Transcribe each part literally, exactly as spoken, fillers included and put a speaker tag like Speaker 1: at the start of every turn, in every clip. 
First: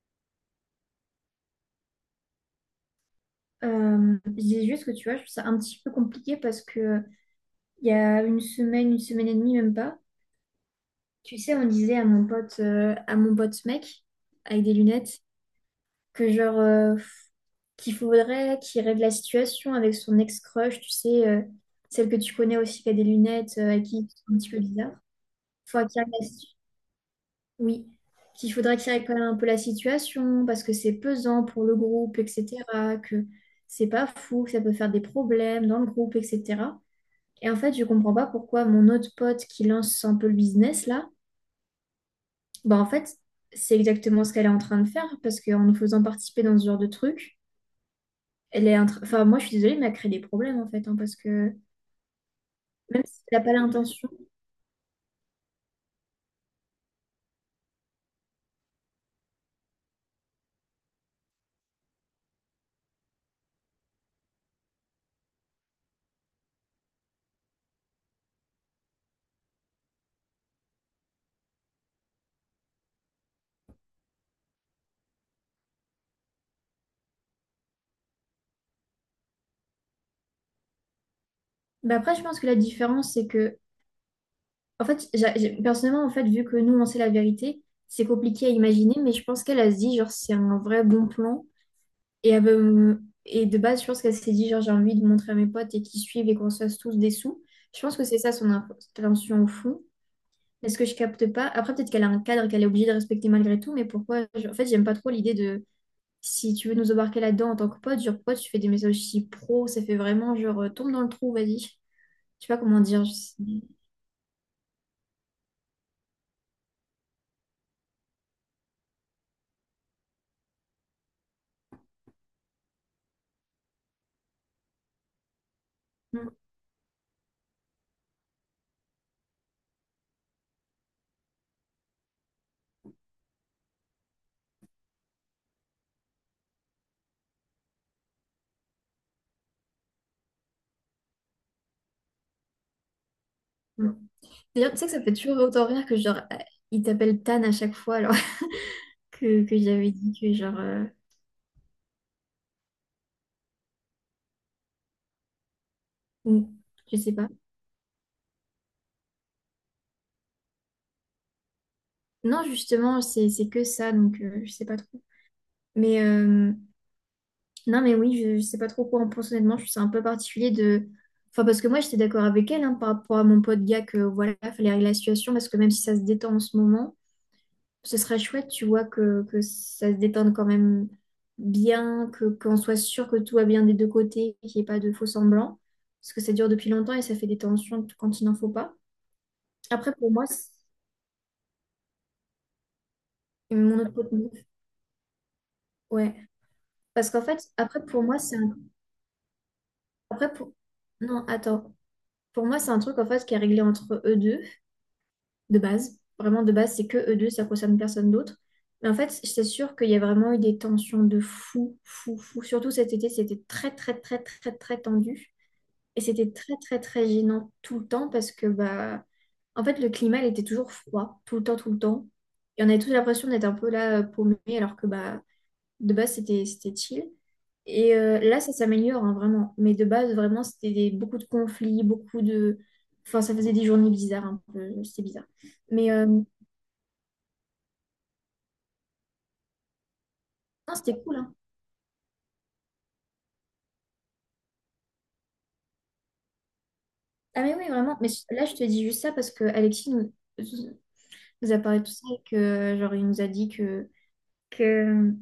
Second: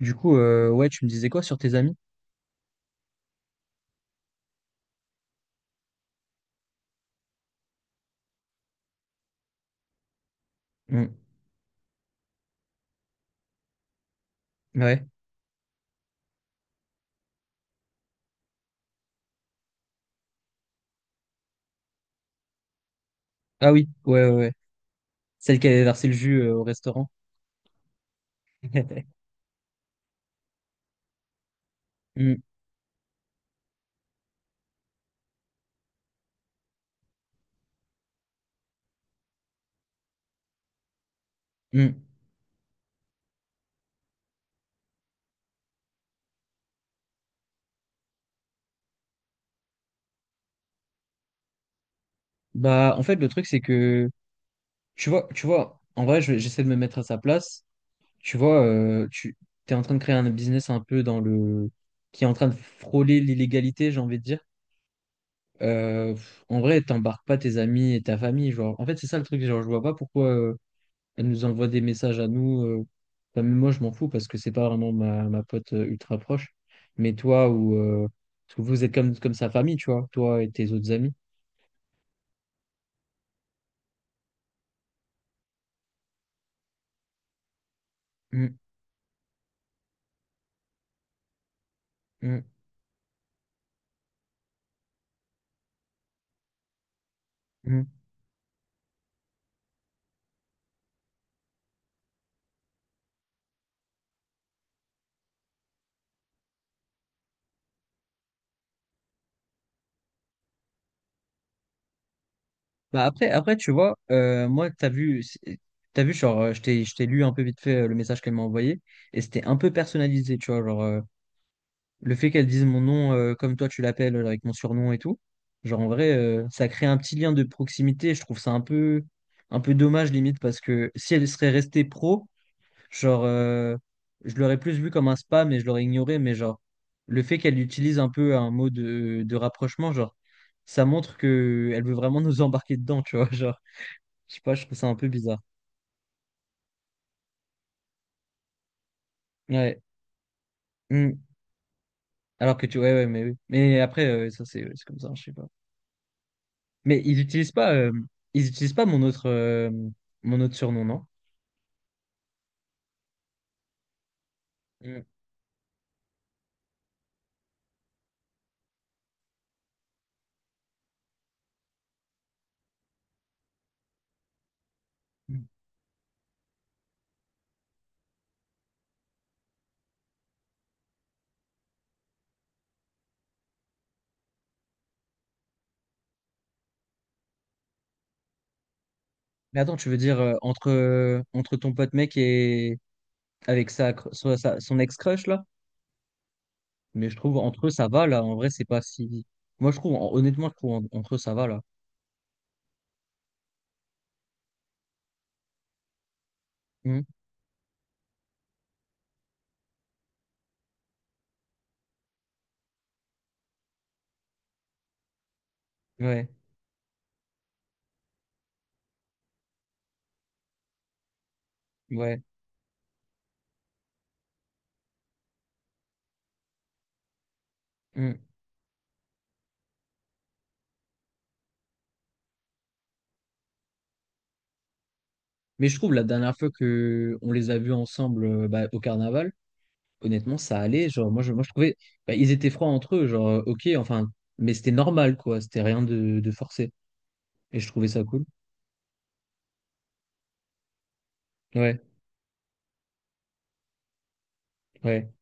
Speaker 1: Du coup, euh, ouais, tu me disais quoi sur tes amis?
Speaker 2: Euh, je dis juste que tu vois, je trouve ça un petit peu compliqué parce que il y a une semaine, une semaine et demie, même pas,
Speaker 1: Mm.
Speaker 2: tu sais, on disait à mon pote, euh, à mon pote mec, avec des
Speaker 1: Ouais.
Speaker 2: lunettes, que genre, euh, qu'il faudrait qu'il règle la situation avec son ex-crush, tu sais, euh, celle que tu connais aussi qui a des lunettes, euh,
Speaker 1: Ah
Speaker 2: avec
Speaker 1: oui,
Speaker 2: qui
Speaker 1: ouais, ouais,
Speaker 2: c'est un petit
Speaker 1: ouais.
Speaker 2: peu bizarre.
Speaker 1: Celle qui
Speaker 2: Faut
Speaker 1: avait
Speaker 2: qu'il
Speaker 1: versé
Speaker 2: règle
Speaker 1: le
Speaker 2: la
Speaker 1: jus
Speaker 2: situ-
Speaker 1: euh, au restaurant.
Speaker 2: Oui, qu'il faudrait qu'il règle quand même un peu la situation parce que c'est pesant pour le groupe,
Speaker 1: Mm,
Speaker 2: et cetera, que c'est pas fou, que ça peut faire des problèmes dans le groupe, et cetera. Et en fait, je comprends pas pourquoi mon autre pote qui lance un peu le business là,
Speaker 1: mm.
Speaker 2: bah en fait, c'est exactement ce qu'elle est en train de faire parce qu'en nous faisant participer dans ce genre de truc, elle est en train- enfin moi je suis désolée mais elle crée des problèmes en fait hein, parce que
Speaker 1: Bah, en
Speaker 2: même
Speaker 1: fait,
Speaker 2: si
Speaker 1: le
Speaker 2: elle n'a
Speaker 1: truc,
Speaker 2: pas
Speaker 1: c'est
Speaker 2: l'intention.
Speaker 1: que, tu vois, tu vois, en vrai, je- j'essaie de me mettre à sa place. Tu vois, euh, tu es en train de créer un business un peu dans le... qui est en train de frôler l'illégalité, j'ai envie de dire. Euh, pff, en vrai, t'embarques pas tes amis et ta famille, genre. En fait, c'est ça le truc, genre, je vois pas pourquoi... euh, Elle nous envoie des messages à nous. Euh, enfin, même moi, je m'en fous parce que c'est pas vraiment ma, ma pote euh, ultra proche. Mais toi, ou euh, parce que vous êtes comme, comme sa famille, tu vois, toi et tes autres amis.
Speaker 2: Bah après je pense que la différence c'est que en fait j'a- j'ai- personnellement en fait vu que nous on sait la vérité, c'est compliqué à
Speaker 1: Mm,
Speaker 2: imaginer mais je pense qu'elle a se dit genre c'est un vrai bon plan. Et,
Speaker 1: mm,
Speaker 2: elle veut- et de base, je pense qu'elle s'est dit, genre, j'ai envie de montrer à mes potes et qu'ils suivent et qu'on se fasse tous des sous. Je
Speaker 1: mm.
Speaker 2: pense que c'est ça son intention au fond. Est-ce que je capte pas? Après, peut-être qu'elle a un cadre qu'elle est obligée de respecter malgré tout, mais pourquoi? je- En fait, j'aime pas trop l'idée de si tu veux nous embarquer là-dedans en tant que pote, genre, pourquoi tu fais des messages si pro? Ça fait vraiment genre, euh, tombe dans le trou, vas-y. Je sais pas comment dire.
Speaker 1: Bah
Speaker 2: je
Speaker 1: après,
Speaker 2: sais-
Speaker 1: après, tu vois, euh, moi, t'as vu, c'est- t'as vu, genre, euh, je t'ai, je t'ai lu un peu vite fait euh, le message qu'elle m'a envoyé, et c'était un peu personnalisé, tu vois, genre, le fait qu'elle dise mon nom euh, comme toi tu l'appelles euh, avec mon surnom et tout, genre en vrai,
Speaker 2: Mm,
Speaker 1: euh, ça crée un petit lien de proximité. Je trouve ça un peu, un peu dommage limite parce que si elle serait restée pro, genre euh, je l'aurais plus vu comme un spam et je l'aurais ignoré, mais genre le fait qu'elle utilise un peu un mot de, de rapprochement, genre ça montre que elle veut vraiment nous embarquer dedans, tu vois. Genre,
Speaker 2: mm.
Speaker 1: je sais pas, je
Speaker 2: D'ailleurs,
Speaker 1: trouve
Speaker 2: tu sais
Speaker 1: ça
Speaker 2: que
Speaker 1: un
Speaker 2: ça
Speaker 1: peu
Speaker 2: fait toujours
Speaker 1: bizarre.
Speaker 2: autant rire que genre, euh, il t'appelle Tan à chaque fois, alors que, que
Speaker 1: Ouais.
Speaker 2: j'avais dit que genre, euh,
Speaker 1: Mm. Alors que tu, ouais, ouais, mais oui. Mais après, euh, ça c'est ouais, c'est comme ça, je sais pas.
Speaker 2: mm, je
Speaker 1: Mais
Speaker 2: sais
Speaker 1: ils
Speaker 2: pas.
Speaker 1: utilisent pas, euh, ils utilisent pas mon autre, euh, mon autre surnom, non?
Speaker 2: Non, justement, c'est c'est que ça, donc euh, je sais pas trop.
Speaker 1: Mm.
Speaker 2: Mais euh, non, mais oui, je, je sais pas trop quoi en penser honnêtement. Je suis un peu particulier de. Enfin, parce que moi, j'étais d'accord avec elle hein, par rapport à mon pote gars que voilà, fallait régler la situation parce que même si ça se détend en ce moment, ce serait chouette, tu vois, que, que ça se détende quand même bien, que qu'on soit sûr que tout va bien des deux côtés, qu'il n'y ait pas de faux semblants. Parce que ça dure depuis longtemps et ça fait des tensions quand il n'en faut pas.
Speaker 1: Mais attends, tu
Speaker 2: Après,
Speaker 1: veux
Speaker 2: pour
Speaker 1: dire
Speaker 2: moi,
Speaker 1: euh,
Speaker 2: c'est-
Speaker 1: entre, euh, entre ton pote mec et avec
Speaker 2: Mon
Speaker 1: sa,
Speaker 2: autre pote,
Speaker 1: cr- so- sa- son ex-crush là?
Speaker 2: ouais. Parce
Speaker 1: Mais je
Speaker 2: qu'en
Speaker 1: trouve
Speaker 2: fait,
Speaker 1: entre eux
Speaker 2: après,
Speaker 1: ça
Speaker 2: pour
Speaker 1: va
Speaker 2: moi,
Speaker 1: là. En
Speaker 2: c'est
Speaker 1: vrai,
Speaker 2: un
Speaker 1: c'est pas si. Moi, je trouve, en-
Speaker 2: Après,
Speaker 1: honnêtement,
Speaker 2: pour...
Speaker 1: je trouve en- entre eux
Speaker 2: Non,
Speaker 1: ça va là.
Speaker 2: attends. Pour moi, c'est un truc en fait qui est réglé entre eux deux, de base. Vraiment, de base, c'est que
Speaker 1: Mm.
Speaker 2: eux deux, ça concerne personne d'autre. Mais en fait, c'est sûr qu'il y a vraiment eu des tensions de fou, fou, fou. Surtout cet été, c'était très, très, très, très, très tendu. Et
Speaker 1: Ouais,
Speaker 2: c'était très, très, très gênant tout le temps parce que, bah, en fait, le climat, il était toujours froid, tout le temps, tout le temps.
Speaker 1: ouais.
Speaker 2: Et on avait tous l'impression d'être un peu là, paumé, alors que, bah, de base, c'était c'était chill. Et
Speaker 1: Mm.
Speaker 2: euh, là, ça s'améliore, hein, vraiment. Mais de base, vraiment, c'était des- beaucoup de conflits, beaucoup de... Enfin, ça faisait des journées bizarres, un peu. C'était bizarre.
Speaker 1: Mais je
Speaker 2: Mais
Speaker 1: trouve la
Speaker 2: euh, non,
Speaker 1: dernière fois que on les a vus ensemble euh, bah, au carnaval, honnêtement, ça allait.
Speaker 2: c'était
Speaker 1: Genre,
Speaker 2: cool,
Speaker 1: moi, je,
Speaker 2: hein.
Speaker 1: moi, je trouvais, bah, ils étaient froids entre eux. Genre, euh, ok, enfin, mais c'était normal quoi. C'était rien de, de forcé.
Speaker 2: Ah mais
Speaker 1: Et je
Speaker 2: oui,
Speaker 1: trouvais
Speaker 2: vraiment.
Speaker 1: ça
Speaker 2: Mais
Speaker 1: cool.
Speaker 2: là, je te dis juste ça parce que Alexis nous, nous a parlé
Speaker 1: Ouais,
Speaker 2: de tout ça et que, genre, il nous a dit que,
Speaker 1: ouais.
Speaker 2: que,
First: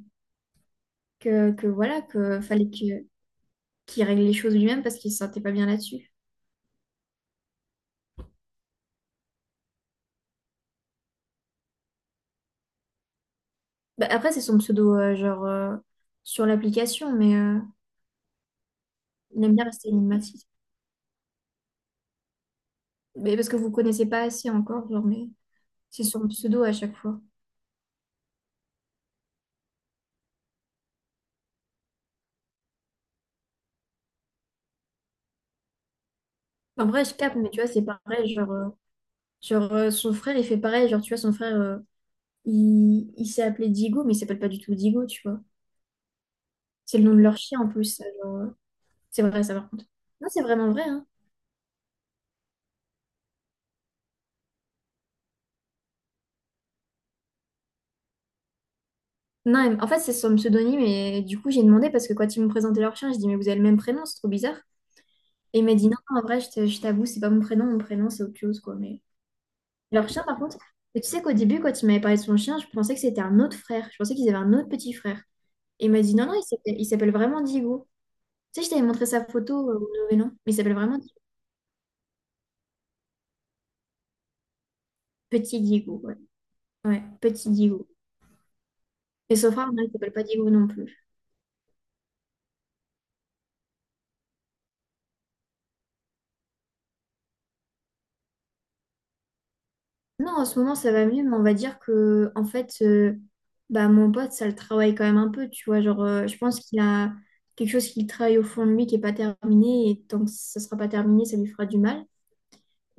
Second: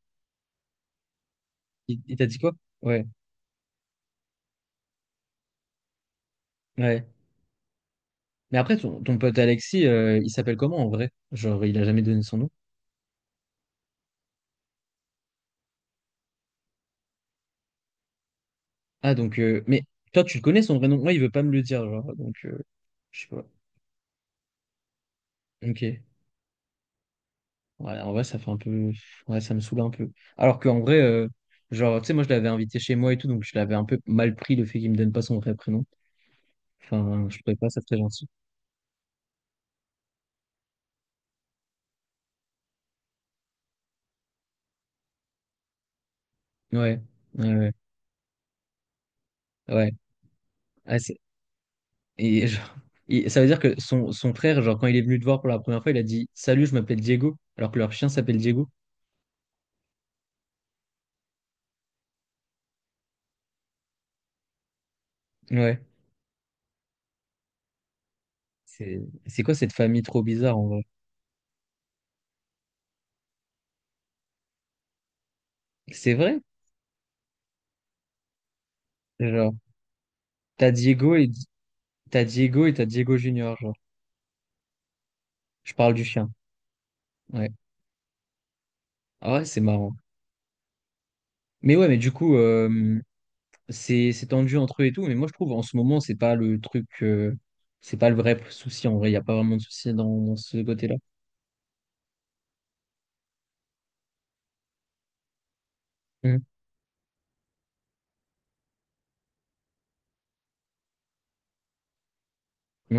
Speaker 2: que, que
Speaker 1: Il,
Speaker 2: voilà,
Speaker 1: il t'a dit
Speaker 2: que
Speaker 1: quoi?
Speaker 2: fallait
Speaker 1: Ouais,
Speaker 2: que, qu'il règle les choses lui-même parce qu'il se sentait pas bien là-dessus.
Speaker 1: ouais. Mais après, ton, ton pote Alexis, euh, il s'appelle comment en vrai? Genre, il a jamais donné son nom.
Speaker 2: Bah, après, c'est son pseudo, euh, genre, euh, sur l'application, mais euh,
Speaker 1: Ah, donc,
Speaker 2: il aime
Speaker 1: euh,
Speaker 2: bien
Speaker 1: mais
Speaker 2: rester
Speaker 1: toi, tu le
Speaker 2: énigmatique.
Speaker 1: connais son vrai nom? Moi, il veut pas me le dire, genre, donc, euh, je sais
Speaker 2: Mais
Speaker 1: pas.
Speaker 2: parce que vous connaissez pas assez encore, genre, mais
Speaker 1: Ok.
Speaker 2: c'est son pseudo à chaque fois.
Speaker 1: Ouais, en vrai, ça fait un peu. Ouais, ça me saoule un peu. Alors qu'en vrai, euh, genre, tu sais, moi, je l'avais invité chez moi et tout, donc je l'avais un peu mal pris le fait qu'il me donne pas son vrai prénom.
Speaker 2: En vrai, je
Speaker 1: Enfin,
Speaker 2: capte,
Speaker 1: je
Speaker 2: mais
Speaker 1: trouvais
Speaker 2: tu
Speaker 1: pas
Speaker 2: vois,
Speaker 1: ça
Speaker 2: c'est
Speaker 1: très gentil.
Speaker 2: pareil, genre, euh, genre euh, son frère, il fait pareil, genre, tu vois, son frère, euh, il, il s'est appelé Digo, mais il s'appelle pas du tout Digo, tu vois. C'est
Speaker 1: Ouais,
Speaker 2: le nom de leur
Speaker 1: ouais,
Speaker 2: chien, en
Speaker 1: ouais.
Speaker 2: plus, ça, genre, euh, c'est vrai, ça, par
Speaker 1: Ouais,
Speaker 2: contre. Non, c'est vraiment vrai,
Speaker 1: Ouais,
Speaker 2: hein.
Speaker 1: Et genre, et ça veut dire que son, son frère, genre, quand il est venu te voir pour la première fois, il a dit «Salut, je m'appelle Diego», alors que leur chien s'appelle Diego.
Speaker 2: Non, mais- en fait, c'est son pseudonyme, et du coup, j'ai demandé, parce que quand ils me présentaient leur chien, je dis, mais vous avez le même prénom, c'est trop bizarre. Et il m'a
Speaker 1: Ouais.
Speaker 2: dit, non, en vrai, je te- je t'avoue, c'est pas mon prénom, mon prénom, c'est autre chose, quoi,
Speaker 1: C'est,
Speaker 2: mais...
Speaker 1: c'est quoi cette famille
Speaker 2: Leur
Speaker 1: trop
Speaker 2: chien, par
Speaker 1: bizarre,
Speaker 2: contre,
Speaker 1: en vrai?
Speaker 2: et tu sais qu'au début, quand il m'avait parlé de son chien, je pensais que c'était un autre frère. Je pensais qu'ils avaient un autre petit frère. Et il m'a
Speaker 1: C'est
Speaker 2: dit non, non,
Speaker 1: vrai?
Speaker 2: il s'appelle il s'appelle vraiment Diego. Tu sais, je t'avais montré sa
Speaker 1: Genre,
Speaker 2: photo euh, au Nouvel An, mais il
Speaker 1: t'as
Speaker 2: s'appelle vraiment Di-
Speaker 1: Diego et t'as Diego et t'as Diego Junior, genre.
Speaker 2: Petit
Speaker 1: Je parle
Speaker 2: Diego.
Speaker 1: du
Speaker 2: Ouais,
Speaker 1: chien.
Speaker 2: ouais,
Speaker 1: Ouais.
Speaker 2: Petit Diego.
Speaker 1: Ah
Speaker 2: Et
Speaker 1: ouais,
Speaker 2: son
Speaker 1: c'est
Speaker 2: frère, non, il
Speaker 1: marrant.
Speaker 2: s'appelle pas Diego non plus.
Speaker 1: Mais ouais, mais du coup, euh, c'est, c'est tendu entre eux et tout, mais moi, je trouve, en ce moment, c'est pas le truc, euh, c'est pas le vrai souci, en vrai. Il n'y a pas vraiment de souci dans,
Speaker 2: Non,
Speaker 1: dans
Speaker 2: en ce
Speaker 1: ce
Speaker 2: moment, ça
Speaker 1: côté-là.
Speaker 2: va mieux, mais on va dire que, en fait, euh, bah, mon pote, ça le travaille quand même un peu, tu vois. Genre, euh, je
Speaker 1: Mhm.
Speaker 2: pense qu'il a quelque chose qu'il travaille au fond de lui qui est pas terminé, et tant que ça sera pas terminé, ça lui fera du mal.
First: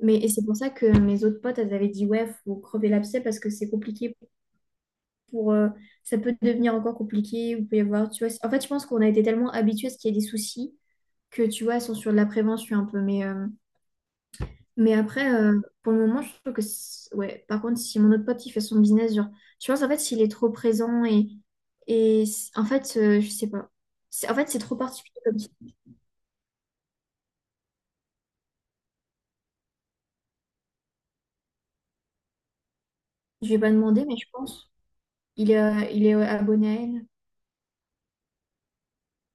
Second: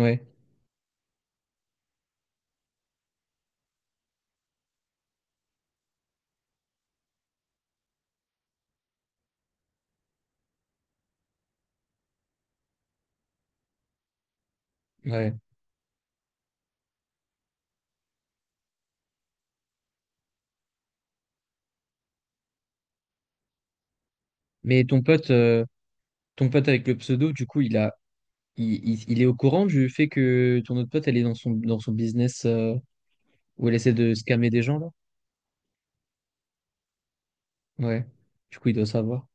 Speaker 2: Mais et c'est pour ça que mes autres potes, elles avaient dit, ouais, faut crever l'abcès parce que c'est compliqué pour... euh, ça peut devenir encore compliqué, vous pouvez voir, tu vois. c'est- En fait, je pense qu'on a été tellement habitués à ce qu'il y ait des soucis que, tu vois, elles sont sur de la prévention un peu. Mais, euh, mais après,
Speaker 1: ouais.
Speaker 2: euh, pour le moment, je trouve que... c'est- Ouais, par contre, si mon autre pote, il fait son business, genre, je pense, en fait, s'il est trop présent et... Et c- en fait, euh, je sais pas. C'est- En fait, c'est trop
Speaker 1: Mais ton
Speaker 2: particulier
Speaker 1: pote...
Speaker 2: comme si.
Speaker 1: euh, Ton pote avec le pseudo, du coup, il a, il, il- il est au courant du fait que ton autre pote, elle est dans son, dans son business euh,
Speaker 2: Je vais
Speaker 1: où
Speaker 2: pas
Speaker 1: elle essaie
Speaker 2: demander,
Speaker 1: de
Speaker 2: mais je
Speaker 1: scammer des
Speaker 2: pense.
Speaker 1: gens, là?
Speaker 2: Il est, euh, il est abonné à elle.
Speaker 1: Ouais. Du coup, il doit savoir.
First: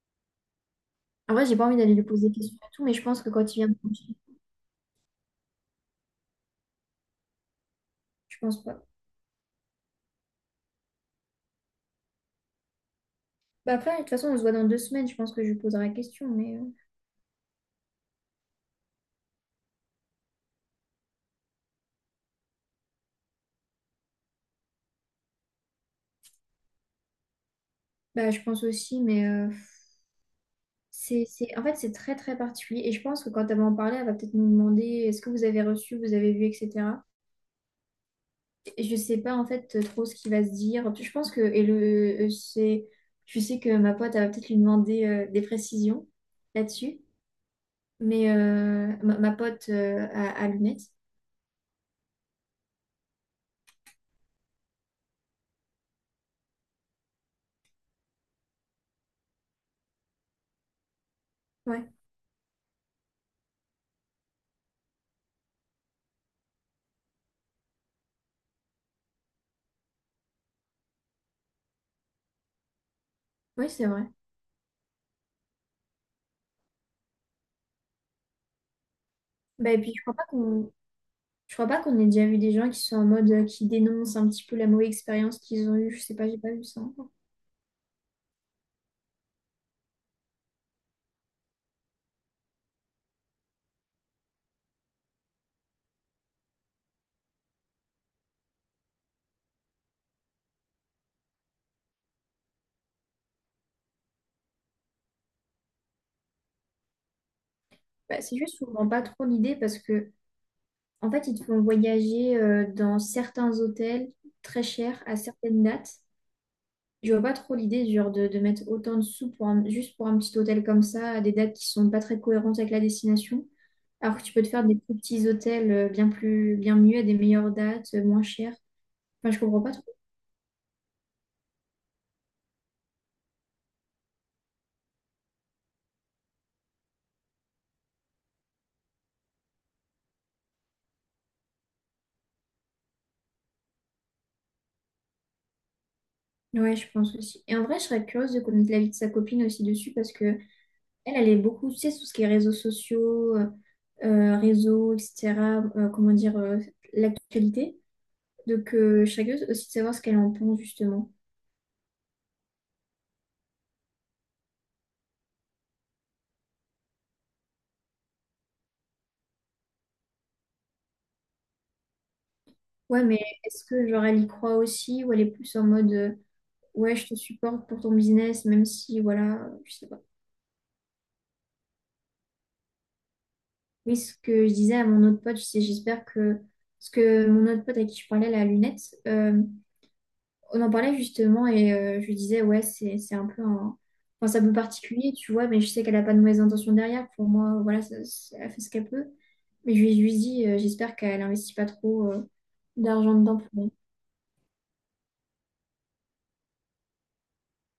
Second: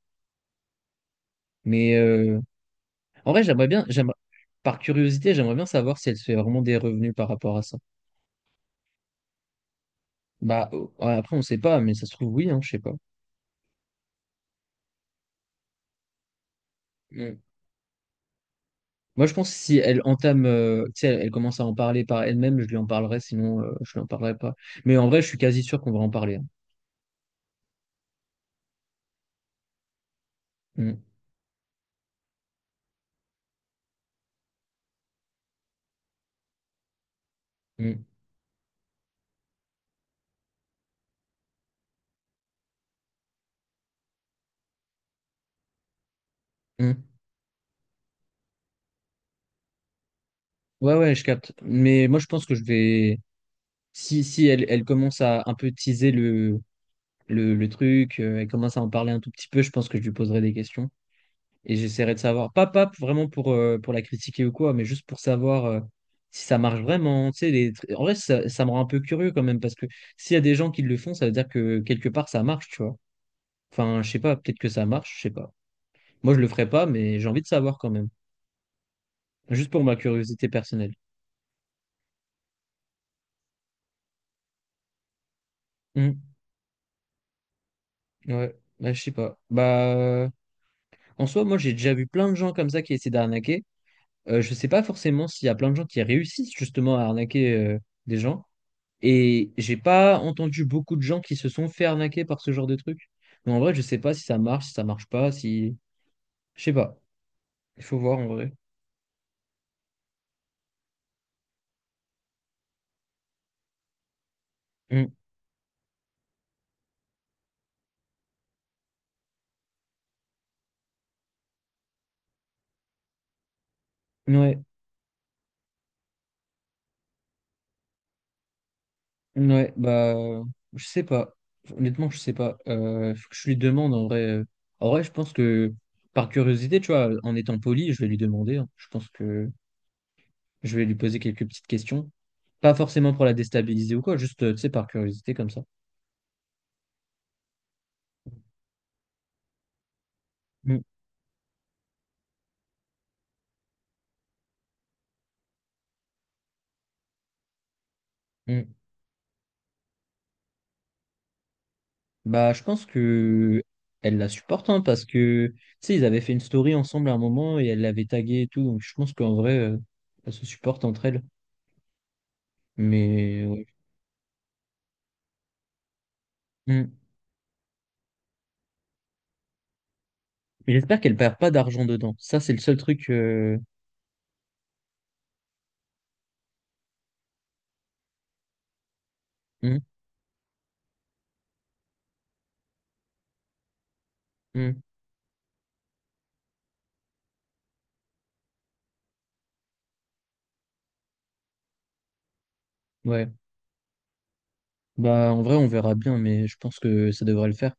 Speaker 2: En vrai, j'ai pas envie d'aller
Speaker 1: Mais
Speaker 2: lui poser des
Speaker 1: euh,
Speaker 2: questions et tout, mais je pense que
Speaker 1: en vrai,
Speaker 2: quand il vient
Speaker 1: j'aimerais
Speaker 2: me
Speaker 1: bien, j'aimerais,
Speaker 2: confier,
Speaker 1: par curiosité, j'aimerais bien savoir si elle se fait vraiment des revenus par rapport à ça.
Speaker 2: je pense pas.
Speaker 1: Bah, euh, ouais, après, on sait pas, mais ça se trouve, oui, hein, je sais pas.
Speaker 2: Bah après, de toute façon, on se voit dans deux semaines, je pense que je lui poserai la question, mais euh,
Speaker 1: Mm. Moi, je pense que si elle entame, euh, tu sais, elle, elle commence à en parler par elle-même, je lui en parlerai, sinon, euh, je lui en parlerai pas. Mais en vrai, je suis quasi sûr qu'on va en parler. Hein.
Speaker 2: bah je pense aussi, mais euh,
Speaker 1: Mm,
Speaker 2: c'est, c'est, en fait, c'est très très particulier. Et je pense que quand elle va en parler, elle va peut-être nous demander est-ce que vous avez reçu, vous avez vu, et cetera.
Speaker 1: mm,
Speaker 2: Et je sais pas en fait euh, trop ce qu'il va se dire. Je pense que, et le, euh, c'est, je sais que ma pote, elle va peut-être lui demander euh, des précisions
Speaker 1: mm.
Speaker 2: là-dessus, mais euh, ma, ma pote euh, à, à lunettes.
Speaker 1: Ouais, ouais, je capte. Mais moi, je pense que je vais. Si, si elle, elle commence à un peu teaser le, le, le truc, euh, elle commence à en parler un tout petit peu, je pense que je lui poserai des questions. Et
Speaker 2: Ouais,
Speaker 1: j'essaierai de savoir. Pas, pas vraiment pour, euh, pour la critiquer ou quoi, mais juste pour savoir euh, si ça marche vraiment. Tu sais, les... tr- En vrai, ça, ça me rend un peu curieux quand même, parce que s'il y a des gens qui le font, ça veut dire que quelque part, ça marche, tu vois.
Speaker 2: oui, c'est
Speaker 1: Enfin,
Speaker 2: vrai.
Speaker 1: je sais pas, peut-être que ça marche, je sais pas. Moi, je le ferai pas, mais j'ai envie de savoir quand même. Juste
Speaker 2: Bah, et
Speaker 1: pour
Speaker 2: puis,
Speaker 1: ma
Speaker 2: je crois pas
Speaker 1: curiosité
Speaker 2: qu'on
Speaker 1: personnelle.
Speaker 2: Je crois pas qu'on ait déjà vu des gens qui sont en mode euh, qui dénoncent un petit peu la mauvaise expérience qu'ils ont eue. Je sais
Speaker 1: Hmm,
Speaker 2: pas, j'ai pas vu ça encore.
Speaker 1: ouais, bah, je sais pas. Bah. En soi, moi, j'ai déjà vu plein de gens comme ça qui essaient d'arnaquer. Euh, je sais pas forcément s'il y a plein de gens qui réussissent justement à arnaquer euh, des gens. Et j'ai pas entendu beaucoup de gens qui se sont fait arnaquer par ce genre de truc. Mais en vrai, je sais pas si ça marche, si ça marche pas, si. Je sais pas. Il faut voir
Speaker 2: Bah,
Speaker 1: en
Speaker 2: c'est
Speaker 1: vrai.
Speaker 2: juste qu'on vend pas trop l'idée parce que en fait ils te font voyager euh, dans certains hôtels très chers
Speaker 1: Mm.
Speaker 2: à certaines dates. Je vois pas trop l'idée genre de, de mettre autant de sous pour un- juste pour un petit hôtel comme ça à des dates qui sont pas très cohérentes avec la destination. Alors que tu peux te
Speaker 1: Ouais,
Speaker 2: faire des plus petits hôtels euh, bien plus bien mieux à des meilleures dates, euh, moins chères. Enfin, je comprends pas
Speaker 1: ouais,
Speaker 2: trop.
Speaker 1: bah. euh, Je sais pas. Honnêtement, je sais pas. Euh, faut que je lui demande en vrai. Euh. En vrai, je pense que par curiosité, tu vois, en étant poli, je vais lui demander. Hein. Je pense que. Je vais lui poser quelques petites questions. Pas forcément pour la déstabiliser ou quoi, juste, euh, tu sais, par curiosité comme ça.
Speaker 2: Ouais, je pense aussi. Et en vrai, je serais curieuse de connaître l'avis de sa copine aussi dessus parce que
Speaker 1: Mm,
Speaker 2: elle, elle est beaucoup, tu sais, tout ce qui est réseaux sociaux, euh, euh, réseaux, et cetera euh, comment dire, euh, l'actualité.
Speaker 1: mm.
Speaker 2: Donc, euh, je serais curieuse aussi de savoir ce qu'elle en pense, justement.
Speaker 1: Bah, je pense que elle la supporte, hein, parce que, tu sais, ils avaient fait une story ensemble à un moment et elle l'avait tagué et tout. Donc, je pense qu'en vrai, euh, elles se supportent entre elles.
Speaker 2: Ouais, mais
Speaker 1: Mais, ouais.
Speaker 2: est-ce que, genre, elle y croit aussi ou elle est plus en mode, euh,
Speaker 1: Mm.
Speaker 2: ouais, je te supporte pour ton business, même si, voilà, euh, je sais pas.
Speaker 1: Mais J'espère qu'elle perd pas d'argent dedans. Ça, c'est le seul truc. euh,
Speaker 2: Oui, ce que je disais à mon autre pote, je sais, j'espère que... Parce que mon autre pote avec qui je parlais, la lunette, euh,
Speaker 1: mm,
Speaker 2: on en parlait justement et euh, je lui disais, ouais, c'est, c'est un peu un... Enfin, c'est un peu
Speaker 1: mm.
Speaker 2: particulier, tu vois, mais je sais qu'elle n'a pas de mauvaises intentions derrière. Pour moi, voilà, ça- ça- elle fait ce qu'elle peut. Mais je lui, je lui dis, euh, j'espère qu'elle n'investit pas trop euh, d'argent
Speaker 1: Ouais.
Speaker 2: dedans
Speaker 1: Bah, en vrai, on verra bien, mais je pense que ça devrait le faire.